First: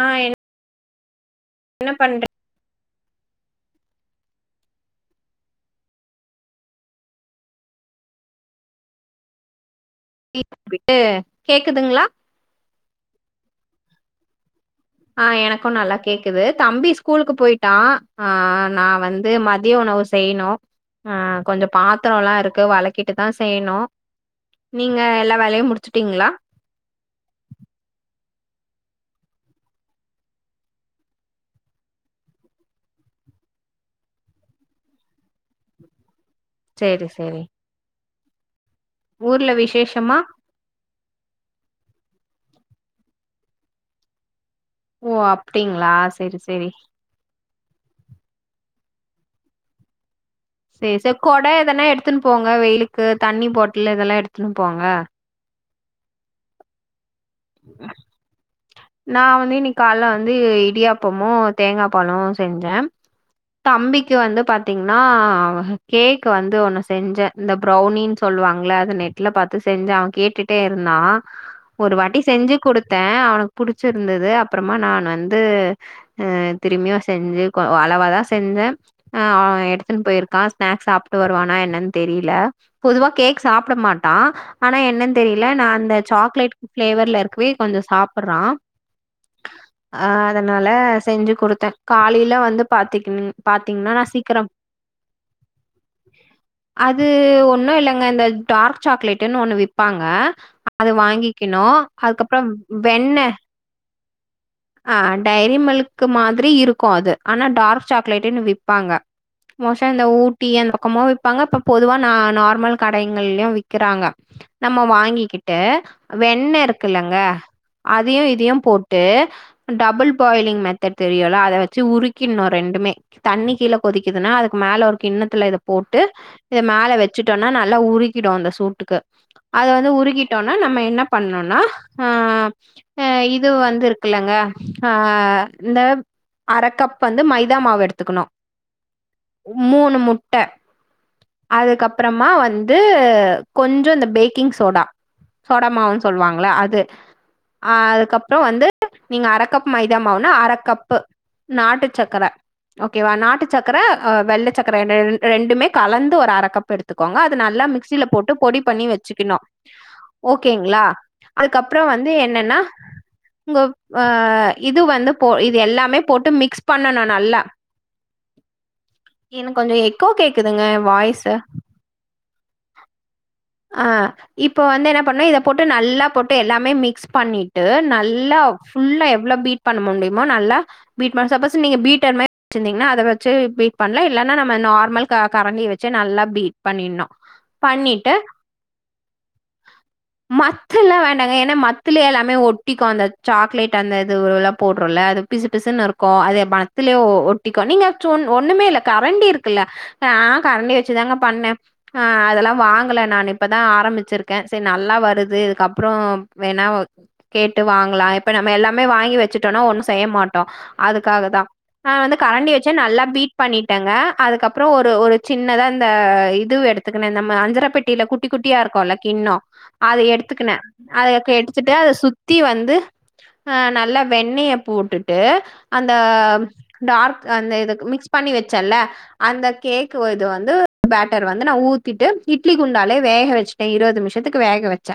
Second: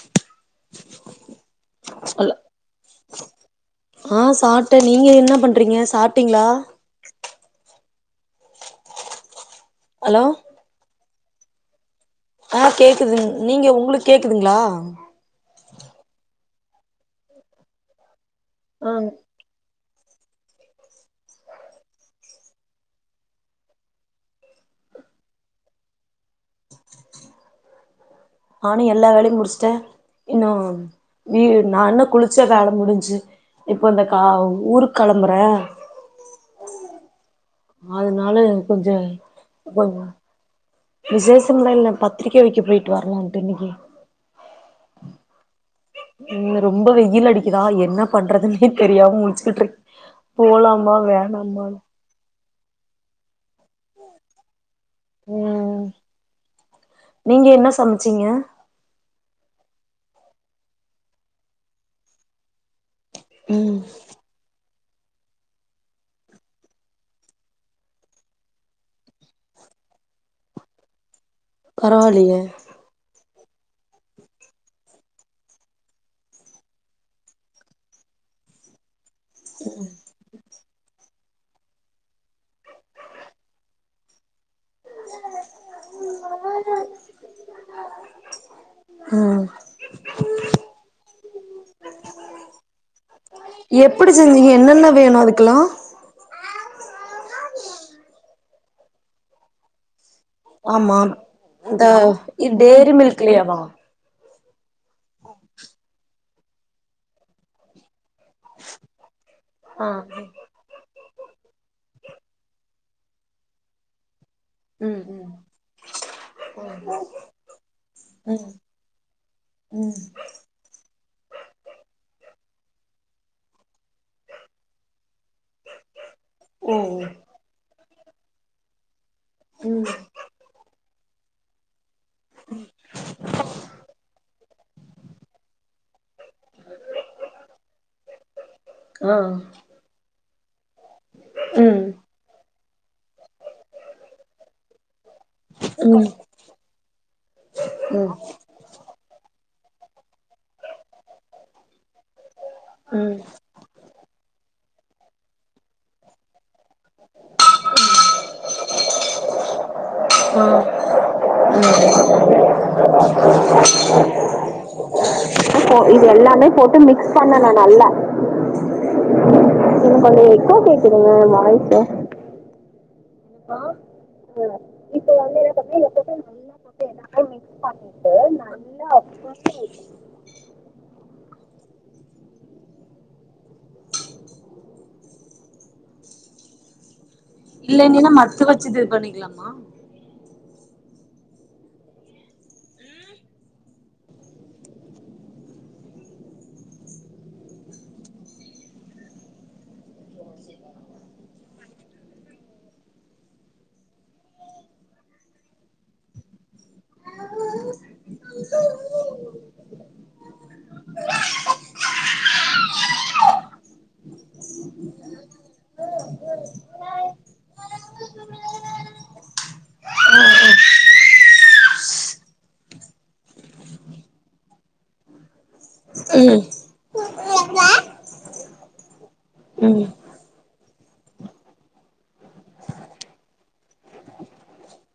ஆ என் என்ன பண்ற ஹலோ ஆ சாட்டே நீங்க என்ன பண்றீங்க சாப்ட்டீங்களா ஹலோ [unintelligible] கேக்குதுங்களா ஆ கேக்குதுங் நீங்க உங்களுக்கு கேக்குதுங்களா ஆ எனக் க்கு நல்லா கேக்குது தம்பி ஸ்கூலுக்கு போயிட்டா ஆ நா ஆ வந்து மதிய உணவு செய்யணு ஆ கொஞ்சோ பாத்தரோல்லா இருக்கு வளக்கிட்டுதா செய்யணு நீங்க எல்லா வேலையு முடிச்சிட்டீங்களா நானு எல்லா வேலையு முடிச்சிட்டே இன்னு நீ நா இன்னு குளிச்சா வேலை முடிஞ்சு இப்ப இந்த கா ஊருக்கு கெளம்புறே சேரி சேரி அதனால கொஞ்ச ஊர்ல கொஞ்ச விசேஷமா விசேஷம்லா இல்ல பத்திரிக்கை வைக்க போயிட்டு வரலாம்ட்டு இன்னிக்கு ஓ அப் ம் ரொம்ப வெயில் அடிக்குதா என்ன பண்றதுன்னே தெரியாம முழிச்சுக்கிட்ருக் தேச கொடை எதானா எடுத்துன்னு போங் வெயிலுக்கு தண்ணி பாட் இல்ல இதெல்லா எடுத்துன்னு போங்க ம் நீங்க என்ன சமைச்சீங்க நான் வந்து இன்னைக்கு காலைல வந்து இடியாப்பமும் தேங்கா பாலும் செஞ்சேன் ம் தம்பிக்கு வந்து பாத் தீங்கன்னா கேக் வந்து ஒன்னு செஞ்சேன் இந்த ப்ரௌனின்னு சொல்லுவாங்கள அத நெட்டில பார்த்து செஞ்சேன் அவன் கேட்டுட்டே இருந்தான் ஒரு வாட்டி பரவாயில்லையே செஞ்சு குடுத்தேன் அவனுக் புடிச்சிருந்தது அப்புறமா நான் வந்து திரும்பியும் செஞ்சு அளவா தான் செஞ்சேன் ஆ எடுத்துன்னு போயிருக்கான் ஸ்நாக்ஸ் சாப் ட்டு வருவானா என்னன்னு தெரியல பொதுவா கேக் சாப்புட மாட்டான் ஆனா என்னன்னு தெரியல நான் அந்த சாக்லேட் ப்ளேவர்ல இருக்கவே கொஞ்சம் சாப் புறான் ம் அதனால செஞ்சு கொடுத்தேன் காலையில வந்து பா பாத்தீங்கன்னா எப்டி நான் சீக்கிரம் செஞ்சீங்க என்னென்ன வேணு அதுக்கெல்லா அது ஒன்னும் இல்லங்க டார்க் சாக்லேட்ன்னு ஒன்னு விப்பாங்க அது வாங்கிக்கணும் அதுக்கப்புறம் டைரி மில்க்லேவா ஆ டைரி மில்க்கு மா திரி இருக்கும் அது ஆனா டார்க் சாக்லேட்ன்னு விப்பாங்க மோஸ்டா ஆ இந்த ஊட்டி அந்த பக்கம விப்பாங்க பொதுவா நார்மல் கடைங்கலையும் விக்கிறாங்க நம்ம ம் ம் வாங்கிக்கிட்டு வெண்ண இருக்குல்லங்க அதையும் இதையு ம் போட்டு ம் டபுள் பாயிலிங் மெத்தட் தெரியும்ல அதை வச்சு உருக்கி ன்னும் ரெண்டுமே தண்ணி கீழ கொதிக்குதுன்னா அதுக்கு மேல ஒரு கிண்ணத்துல இதை போட்டு இத மேல ம் வச்சுட்டோம்னா நல்லா உருக் கிடும் அந்த சூட்டுக்கு அதை ம் வந்து உருக்கிட்டோம்னா நம்ம என்ன பண்ணும்னா ஆ அ இது வந்து இருக்குல்லங்க ஆ இந்த அரைக்கப் வந்து மைதா மாவு எடுத்துக்கணும் ஆ மூணு முட் ட ம் ம் அதுக்கப்புறமா வந்து கொஞ்சம் இந்த பேக்கிங் சோடா சோடா மாவுன்னு ம் சொல்லுவாங்கள அது அ அதுக்கப்புறம் வந்து நீங்க அரைக்கப் மைதா மாவுனா அரைக்கப்பு நாட்டு சக்கரை ஓகேவா ம் நாட்டு சக்கர வெள்ள சக்கர நா ரெண்டுமே கலந்து ஒரு அரக்கப் எடுத் எத்துக்கோங்க அது நல்லா மிக்சியில போட்டு பொடி பண்ணி வச்சிக்கணு ஆ ஓகேங்களா அதுக்கப்புறோ வந்து என் ன்னன்னா உங்க ஆ இது வந்து போ இது எல்லாமே போட்டு மிக்ஸ் பண்ணனு நல்லா எனக்கு கொஞ்சோ எக்கோ கேக்குதுங்க வாய்ஸ் ஆ இப்போ வந்து என்ன பண்ணு இத போட்டு நல்லா போட்டு எல்லாமே மிக்ஸ் பண்ணிட்டு நல்லா ஃபுல்லா எவ்ளோ பீட் பண்ண முடியுமோ நல்லா பீட் பண் சப்போஸ் நீங்க பீட்டர் மே வச்சிருந்தீங்கன்னா அத வச்சி பீட் பண்ணல இல்லன்னா நம்ம நார்மல் க கரண்டி வச்சி நல்லா பீட் பண்ணினு இல்ல நீனா மத்து வச் ச்சிது பண்ணிக்கலாமா மத்தல்லா வேண்டாங்க ஏன்னா மத்திலியே எல்லாமே ஒட்டிக்கு அந்த சாக்லேட் அந்த இதுவுருவெல்லா போடுறோல அது பிசு பிசுன்னு இருக்கு அது மத்தலியே ஒட்டிக்கு நீங்க சொ ஒன்னுமே இல்ல கரண்டி இருக்குல்ல நா கரண்டி வச்சிதாங்க பண்ணே ஆ அதெல்லா வாங்கல நா இப்பதா ஆரம்பிச்சிருக்கே சே நல்லா வருது இதுக்கப்புறோ வேணா கேட்டு வாங்கலா இப்ப நம்ம எல்லாமே வாங்கி வச்சுட்டோன்னா ஒன்னு செய்ய மாட்டோ அதுக்காகதா நா வந்து கரண்டி வச்சி நல்லா பீட் பண்ணிட்டேங்க அதுக்கப்புறோ ஒரு ஒரு சின்னதா இந்த இது எடுத்துக்கினே நம்ம அஞ்சர பெட்டியில குட் ட்டி குட்டியா இருக்குல்ல கிண்ணோ அத எடுத்துக்கினே அதக எடுத்துட்டு அத சுத்தி வந்து நல்ல வெண்ணைய போட்டுட்டு அந்த ம் டார்க் அந்த மிக்ஸ் பண்ணி வச்சேல்ல அந்த ம் கேக் இது வந்து பேட்டர் வந்து நா ஊத்திட்டு இட்லி குண்டாலே வேக வச்சிட்டே இருவது நிமிஷத்துக்கு வேக வச்சே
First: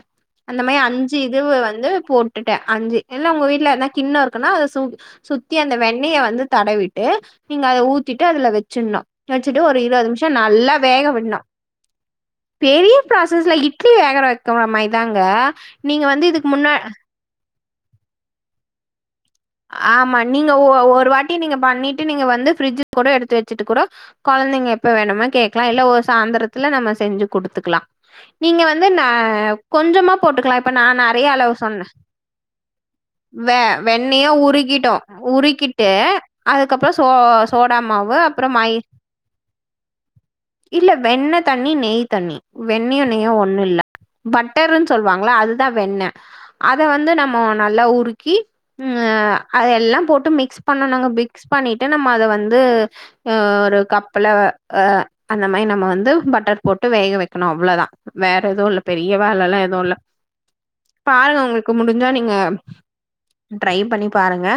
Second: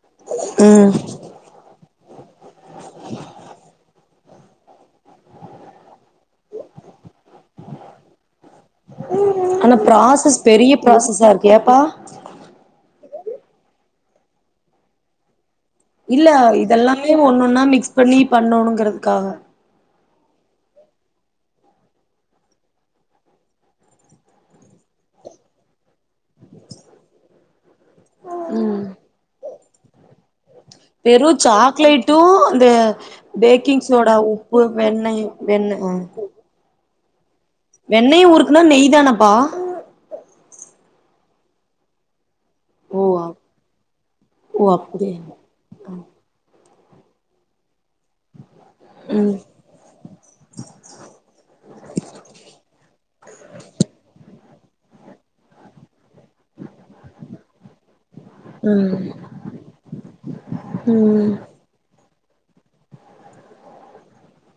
அந்த மே ம் அஞ்சி இது வந்து போட்டுட்டே அஞ்சி இல்ல உங்க வீட்ல எதுனா கிண்ணோ இருக்குன்னா அத சுத்தி அந்த வெண்ணைய வந்து தடவிட்டு நீங்க அத ஊத்திட்டு அதுல வச்சினு டச்சிட்டு ஆனா ஒரு இருவது நிமிஷோ ப்ராசஸ் பெரிய நல்லா ப்ராசஸா வேகவினு இருக்கு ஏப்பா பெரிய ப்ராசஸ்ல இட்லி வேகர வைக்கிற மாரிதாங்க நீங்க வந்து இல்ல இதுக்கு முன்னா இதெல்லாமே ஒன்னொன்னா மிக்ஸ் பண்ணி பண்ணுங்கறதுகாக்க ஆமா நீங்க ஒ ஒரு வாட்டி நீங்க பண்ணிட்டு நீங்க வந்து ஃப்ரிட்ஜு கூட எடுத்து வச்சுட்டு கூடோ கொழந்தைங்க எப்ப வேணுமோ கேக்கலா இல்ல ஒ சாயந்தரத்துல நம்ம செஞ்சி குடுத்துக்கலா நீங்க வந்து ந கொஞ்சமா போட்டுக்கலா வெறு சாக்லேட்டு அந்த பேக்கிங் சோ ண்ணியு உருக்கிடு உருக்கிட்டு அதுக்கப் ப் சோஸ் சோட மாவு வெண்ணெய அப்புறோ ஊருக்குனா மைய் நெய் தானப்பா இல்ல வெண்ணத் தண்ணி நெய் தண்ணி வெண்ணையு ஓ நெய்யு ஒன்னு இல்ல ஓ பட்டருன்னு அப்டியா சொல்லுவாங்களா அதுதா வெண்ண அத வந்து நம்மோ நல்லா உருக்கி ம் அது எல்லாம் போட்டு மிக்ஸ் பண்ணனுங்க மிக்ஸ் பண்ணிட்டு நம்ம அத வந்து ஆ ஒரு கப்புல அ அந்த மாரி நம்ம வந்து பட்டர் போட்டு வேக வைக்கணு அவ்ளோதா வேற எதுவு இல்ல ம் பெரிய வேலால்லா எதுவு இல்ல ம் பாருங்க உங்களுக்கு முடிஞ்சா ங்க ட்ரை பண்ணி பாருங்க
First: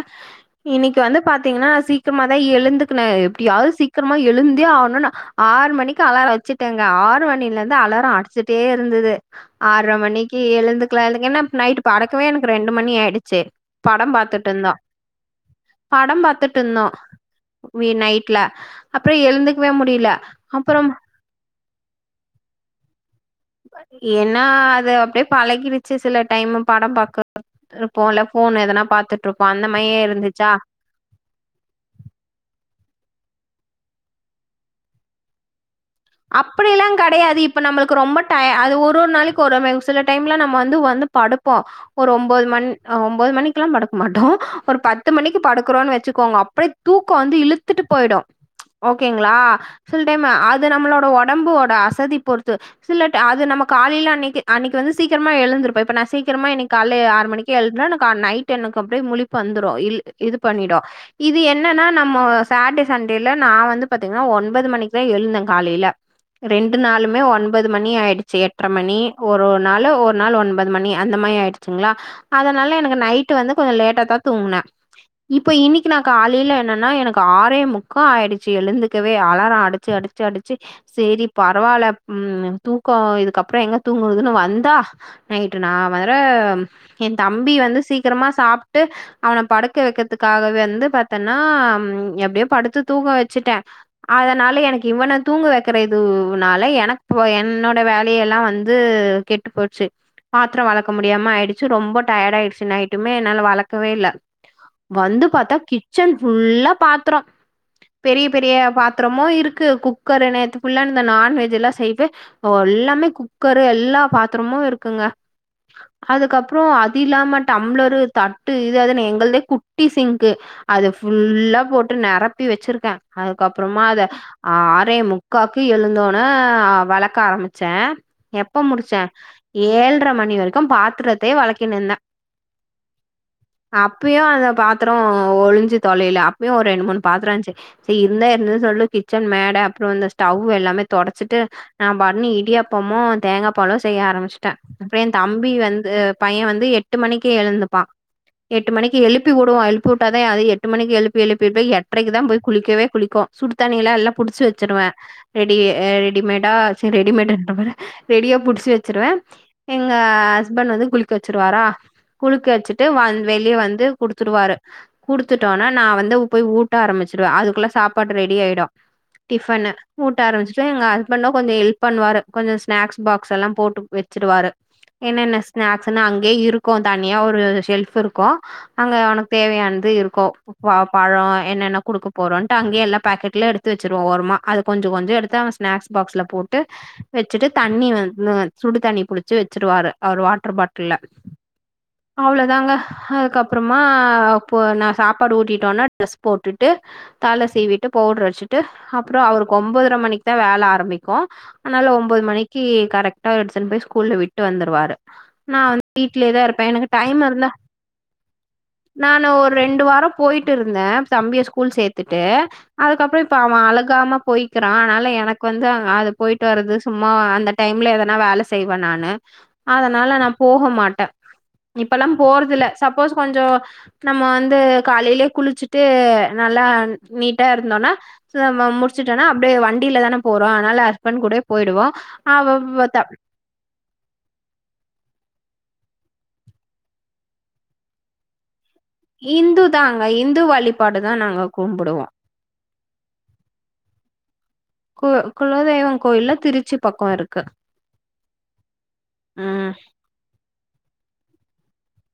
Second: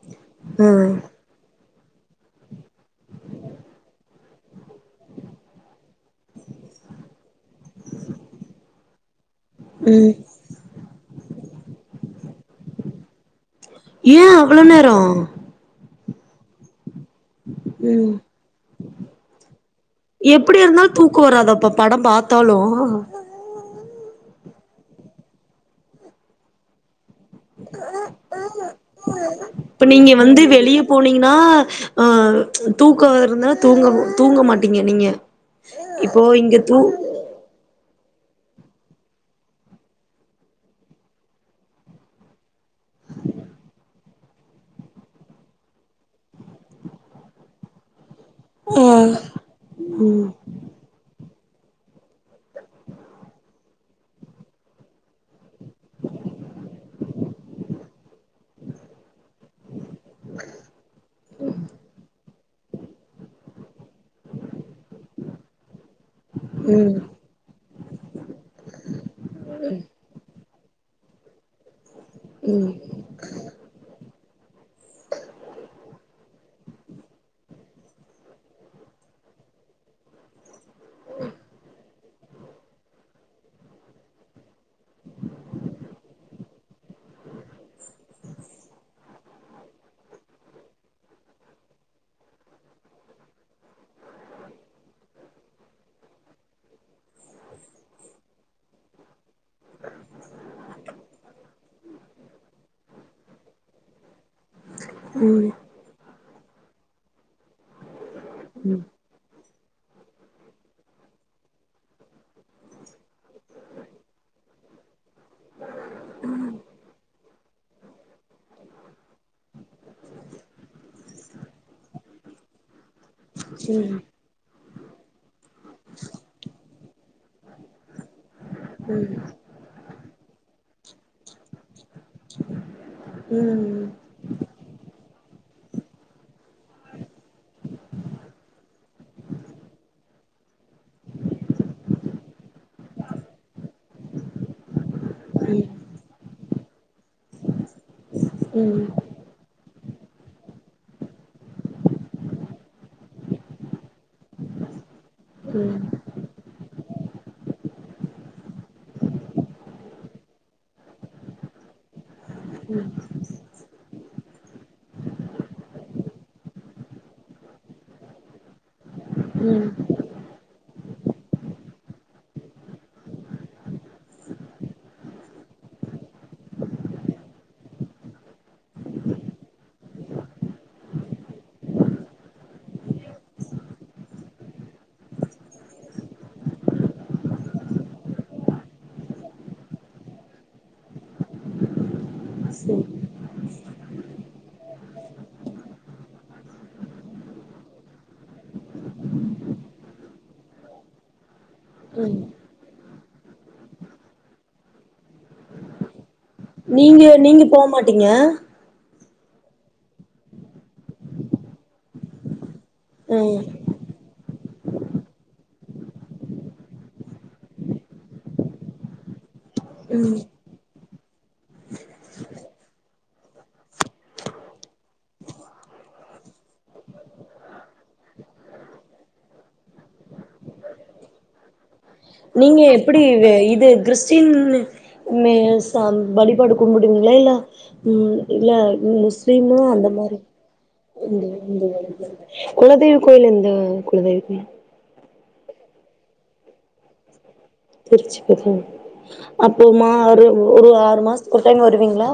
ம் இன்னிக்கு வந்து பாத்தீங்கன்னா சீக்கிரமாதா எழுந்துக்கனே எப்பிடியாவது சீக்கிரமா எழுந்தே ஆகணு ஆறு மணிக்கு அலாரோ வச்சிட்டேங்க ஆறு மணிலருந்து அலாரோ அடிச்சிட்டே இருந்தது ம் ஆறரமணிக்கு எழுந்து எனக்கென்னா நைட்டு படுக்கவே எனக்கு ரெண்டு மணி ஆயிடுச்சு படம் ஏன் பாத்துட்டு அவ்ளோ இருந்தோ நேரம் படம் பாத்துட்டு இருந்தோம் ம் முடில எப்படி அப்றம் இருந்தாலும் தூக்கும் வராத அப்ப படம் பாத்தாலும் ஏன்னா அது அப்படியே பழகிருச்சு சில டைம் படம் பாக்க போல இப்ப நீங்க வந்து வெளிய போனீங்கன்னா அ தூக்கம் வருந்துனா தூங்க தூங்க மாட்டீங்க நீங்க இப்போ இங்க அப்படி தூ எல்லாம் கடையாது இப்ப நம்மளுக்கு ரொம்ப அது ஒரு ஒரு நாளைக்கு ஒரு சில டைம்லாம் நம்ம வந்து வந்து படுப்போம் ஒரு ஒம்பது மணி ஒம்பது மணிக்கு எல்லாம் படுக்க மாட்டோம் ஒரு பத்து மணிக்கு படுக்கறோம்னு வச்சுக்கோங்க அப்படியே தூக்கம் வந்து இழுத்துட்டு போய்டும் ஓகேங்கிளா ஃபுல் டைம்மு அ உடம்போட அசதி பொறுத்து சில அது நம்ம காலேல அன்னைக்கு வந்து சீக்கரமா எழுந்துருப்போம் இப்போ நான் சீக்கிரமா இன்னைக்கு காலேல ஆறு மணிக்கு எழுறேன்னா நைட்டு எனக் அப்டியே முளிப்பு வந்துரும் இது பண்ணிடும் இது என்னன்னா நம்ம சாட்டர்டே சண்டேல நான் வந்து பாத்தீங்கன்னா ஒன்பது மணிக்குதான் எழுந்தேன் காலேல ரெண்டு நாளுமே ஒன்பது மணி ஆயிடுச்சு எட்டரைமணி ஒரு நாள் ஒரு நாள் ஒன்பது மணி அந்த மாரி ஆயிடுச்சுங்களா அதனால எனக்கு நைட் வந்து கொஞ்சம் லேட்டா தான் தூங்குனேன் இப்ப இன்னைக்கு நான் காலையில என்னன்னா எனக்கு ஆரே முக்கா ஆயிடுச்சு எழுந்துக்கவே அலாரம் அடிச்சு அடிச்சு அடிச் சு சேரி பரவாயில்ல ம் தூக்கம் இதுக்கப்புறோம் எங்க தூங்கறதுன்னு வந்தா நைட்டு நான் வேற என் தம்பி வந்து சீக்கிரமா சாப்ட்டு அவன படுக்க வைக்கிறதுக்காகவே வந்து பாத்தன்னா எப்படியோ படுத்து தூக்கம் வச்சுட்டேன் அதனால எனக்கு இவன தூங்க வைக்கற இதுனால எனக்கு என்னோட வேலையெல்லாம் வந்து கெட்டு போச்சு பாத்திரம் வெளக்க முடியாம ஆயிடுச்சு ரொம்ப டயர்டா ஆயிடுச்சு நைட்டுமே என்னால வெளக்கவேயில்ல வந்து பாத்தா கிச்சன் ஃபுல்லா பாத்தரம் பெரிய பெரிய பாத்திரமும் இருக் கு குக்கர் நேத்து ஃபுல்லா இந்த நான்வெஜ் எல்லாம் செய்து எல்லாமே குக்கரு எல்லா பாத்தரமும் இருக்குங்க அதுக்கப்புறோம் அது இல்லாம டம்ளர் தட்டு இது அது எங்களதே குட்டி சிங்க்கு அது ஃபுல்லா போட்டு நரப்பி வச்சிருக்கேன் அதுக்கப்புறமா அதை ஆ எட்டே முக்காக்கு எழுந்தோன்ன வெளக்க ஆரம்பிச்சேன் எ ப்ப முடிச்சேன் ஏழரை மணி வரைக் கும் பாத்தரத்தை வெளக்கினுந்தேன் அப்பயும் அந்த பாத்தரம் ஒ ஒழிஞ்சு தொலைல அப்பயு ஒரு ரெண்டு மூணு பாத்தரோ இருந்துச்சு செரி இருந்தா இருந்துது சொல்லி கிச்சன் மேட அப்பறோ இந்த ஸ்டவ் எல்லாமே தொடச்சிட்டு நா பாட்னு இடியாப்பமு தேங்காப் பாலு செய்ய ஆரம்பிச்சுட்டே அப்புறோ ஏன் தம்பி வந்து பைய வந்து எட்டு மணிக்கு எழுந்துப்பா எட்டு மணிக்கி எழுப்பி விடுவோ எழுப் பி விட்டாதா அது எட்டு மணிக்கி எழுப்பி எழுப்பி போய் எட்ரைக்குதா போய் குளிக்கவே குளிக்கு சுடு தண்ணியெல்லா எல்லா புடிச்சு வ ச்சிருவே ரெடி ஆ ரெடிமேடா சே ரெடிமேடுன்ற பாரு ரெடியா புடிச்சு வச்சிருவே எங்க ஹஸ்பண்ட் வந்து குளிக்க வச்சிருவாரா குளிக்க வச்சிட்டு் வந் வெளிய வந்து குடுத்துருவாரு குடுத்துட்டோன்னா நா வந்து போய் ஊட்ட ஆரம்பிச்சிருவே அதுக்குள்ள சாப்பாடு ரெடி ஆயிடு டிஃபனு ஊட்ட ஆரம்பிச்சு ட்டு எங்க ஹஸ்பண்டு கொஞ்ச ஹெல்ப் பண்ணுவாரு கொஞ்ச ஸ்நாக்ஸ் பாக்ஸ் எல்லா போட்டு வெச்சுருவாரு என்னென்ன ஸ்நாக்ஸ்னு அங்கயே இருக்கு தனியா ஒரு ஷெல்ஃப் இருக்கு அங்க அவனுக்கு தேவையானது இருக்கு ப பழோ என்னென்ன குடுக்க போறோன்ட்டு அங்கயே எல்லா பாக்கெட்ல எடுத்து வச் சிருவோ ஓரமா அத கொஞ்சோ கொஞ்சோ எடுத்து அவ ஸ்நாக்ஸ் பாக்ஸ்ல போட்டு வச்சுட்டு தண்ணி வந்து சுடுதண்ணி புடிச்சு வச்சுருவாரு அவரு வாட்டர் பாட்டில்ல அவ்ளோதாங்க அதுக்கப்புறமா போ நா சாப்பாடு ஊட்டிட்டோன்னா டிரஸ் போட்டுட்டு தல சீவிட்டு பவுட்ரு அடிச்சி ட்டு அப்றோ அவருக்கு ஒம்பதர மணிக்குதா வேல ஆரம்பிக்கு அதனால ஒம்பது மணிக்கி கரெக்டா எடுத்துனு போய் ஸ்கூல்ல விட்டு வந்துருவாரு நா வந்து வீ நீங்க நீங்க போமாட்டீங்க நானு ஒரு ரெண்டு வாரோ போய்ட்டுருந்தே தம்பிய ஸ்கூல் சேத்துட்டு அதுக்கப்புற இப்ப ம் அவ அழுகாம போய்க்கிறா அதனால எனக்கு வந்து அது போயிட்டு வறது சும்மா அந்த டைம்ல எதனா வேல செய்வே நானு அதனால நா போக மாட்டே இப்பல்லா போறது இல்ல சப்போஸ் கொஞ்ச நம்ம வந்து காலைலயே குளிச்சுட்டு நல்லா நீட்டா இருந்தோன்னா நம்ம முடிச்சிட்டோன்னா அப்டியே வண்டிலதான போறோ அதனால ஹஸ்பண்ட் கூடயே போயிடுவோ அவ நீங்க எப்பிடி இது இது கிறிஸ்டீனு மே சந் வழிபாடு கும்புடுவீங்களா இல்ல ம் இல்ல மு முஸ்லீமு இந்து அந்த தாங்க மாரி இந்து வழிபாடுதா நாங்க கும்புடுவோ குலதெய் கோயில் எந்த குலதெய்வ கோயில் கு குலதெய்வம் கோயில்லா திருச்சி பக்கோ இருக்கு திருச்சி பக்கோ அப்போ ம் மா ஒரு ஒரு ஆறு மாசத்துக்கு ஒரு டைம் வருவீங்களா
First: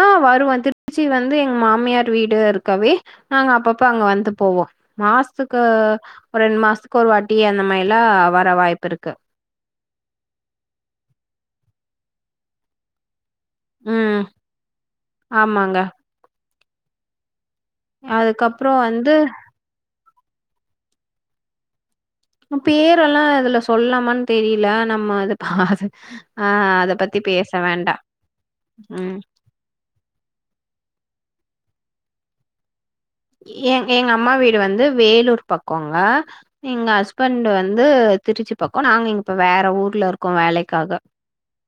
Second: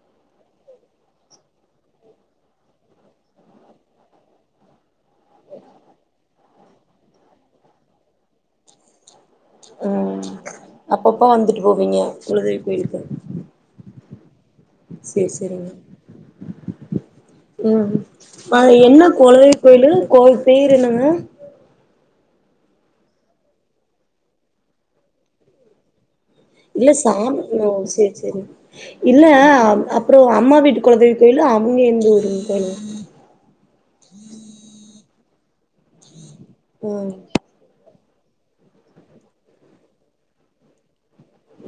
ஆ வருவோ திருச்சி வந்து எங்க மாமியார் வீடு இருக்கவே நாங்க அப்பப்ப அங்க வந்து போவோ மாசத்துக்கு ஒரு ரெண்டு மாசத்துக்கு ஒரு வாட்டி அந்த மாரில்லா வர வாய்ப்பிருக்கு ம் அப்பப்ப வந்துட்டு போவீங்க குலதெய்வ கோயிலுக்கு ம் சேரி சேரிங்க ஆமாங்க ம் அதுக்கப்றோ அது என்ன வந்து குலதெய்வ கோயிலு கோயி பேரு என்னங்க அ பேரெல்லா இதுல சொல்லாமான்னு தெரியல நம்ம அது பாது ஆ இல்ல அத பத்தி சாமி பேச ஓ வேண்டா சேரி சேரி ம் இல்ல அம் அப்றோ அம்மா வீட்டு குலதெய் வ கோயிலு அவுங்க எந்த ஊருங் கோயிலு எங் எங்க அம்மா வீடு வந்து வேலூர் பக்கோங்க எங்க ஆ ஹஸ்பண்ட்டு வந்து திருச்சி பக்கோ நாங்க இப்ப வேற ஊர்ல இருக்கோ வேலைக்காக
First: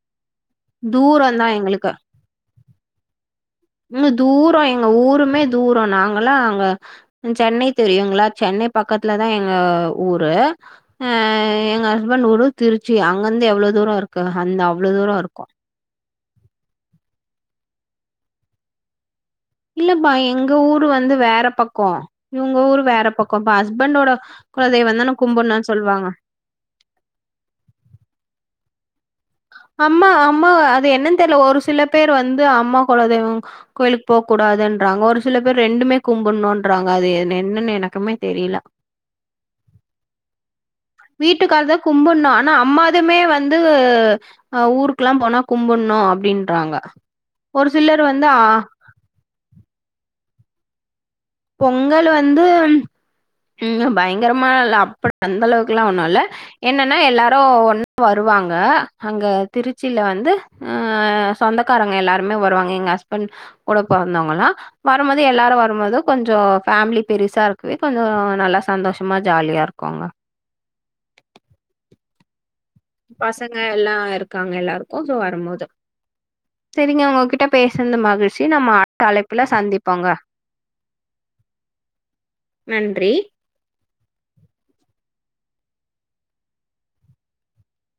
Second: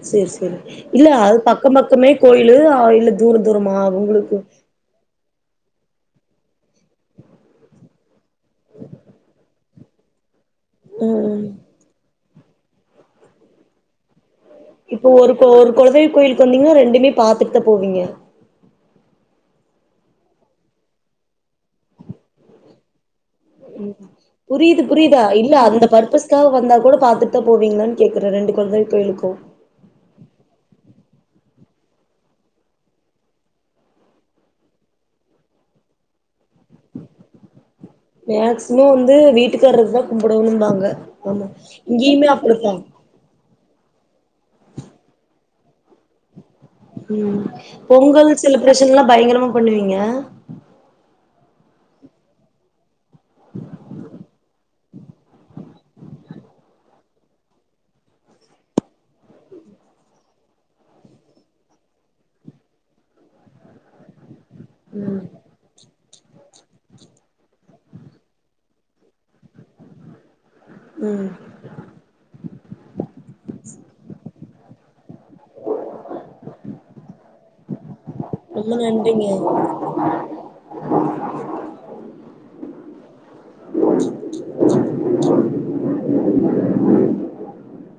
சரி சரி இல்ல அது தூரந்தா பக்கம் எங்களுக்கு பக்கமே கோயிலு இல்ல தூர தூரமா ம் உங்களுக்கு தூரோ எங்க ஊருமே தூரோ நாங்க அங்கல்ல அங்க சென்னை தெரியு சென்னை பக்கத்துல தா எங்க ஊரு அ ம் எங்க ஹஸ்பண்ட் ஊரு திருச்சி அங்கந்து எவ்ளோ தூரோ இருக்கு அந்த அவ்ளோ இப்போ தூரோ ஒரு இருக்கு ஒரு குல கோயிலுக்கு வந்தீங்கன்னா ரெண்டுமே பாத்துட்டுதா போவீங்க இல்லப்பா எங்க ஊரு வந்து வேற பக்கோ இவுங்க ஊரு வேற பக்கோ இப்ப ஹஸ்பண்டோட புரியுது குலதெய்வந்தான புரியுதா இல்ல கும்புட்ணுன் அந்த சொல்வாங்க பர்பஸ்க்காக வந்தா கூட பாத்துட்டு தா போவீங்களான்னு கேக்குறே ரெண்டு கொலதெய்வத்திற்கு கோயிலுக்கு அம்மா அம்மா அது என்னென்னு தெரியல ஒரு சில பேர் வந்து அம்மா கொலதெய்வம் கோயிலுக்கு போக கூடாதுன்றாங்க ஒரு சில பேர் ரெண்டுமே கும்பிடணும் என்றாங்க அது என்னென்னு எனக்கு மேக்சிமம் வந்து வீட்டுக்காரக்கு தா கும்பிடணும்பாங்க ஆமா வீட்டுக்காரதா கும்பிடனு இங்கேயுமே ஆனா அப்படித்தா அம்மாதுமே வந்து ஆ ஊருக்ல்லா போனா கும்டணு அப்டின்னு உம் பொங்கல் செலிப்ரேஷன் எல்லா பயங்கரமா பண்ணுவீங்க பொங்கல் வந்து உம் பயங்கரமால்லா இல்ல அப்டி அந்தளவுக்ல்லா ஒன்னு இல்ல என்னென்னா எல்லாரு ஒன்னா வருவாங்க அங்க திருச்சியில் வந்து சொந்தக்காரங்க எல்லாருமே வருவாங்க எங்க ஹஸ்பண்ட் கூட பொறந்தவங்கள்லா வரும்போது எல்லாரு வரும்போது கொஞ்சோ ஃபேமிலி பெருசா இருக்குவே கொஞ்சோ நல்லா சந்தோஷமா ஜாலியா இருக்கோங்க உம் பசங்க எல்லா இருக் காங்க எல்லாருக்கு சோ வரும்போது செரிங்க உங்ககிட்ட பேசன்து மறந்துடுச்சி நம்ம ரொம்ப அடுத்த நன்றிங்க அலைப்புல சந்திப்போங்க நன்றி [inaudible]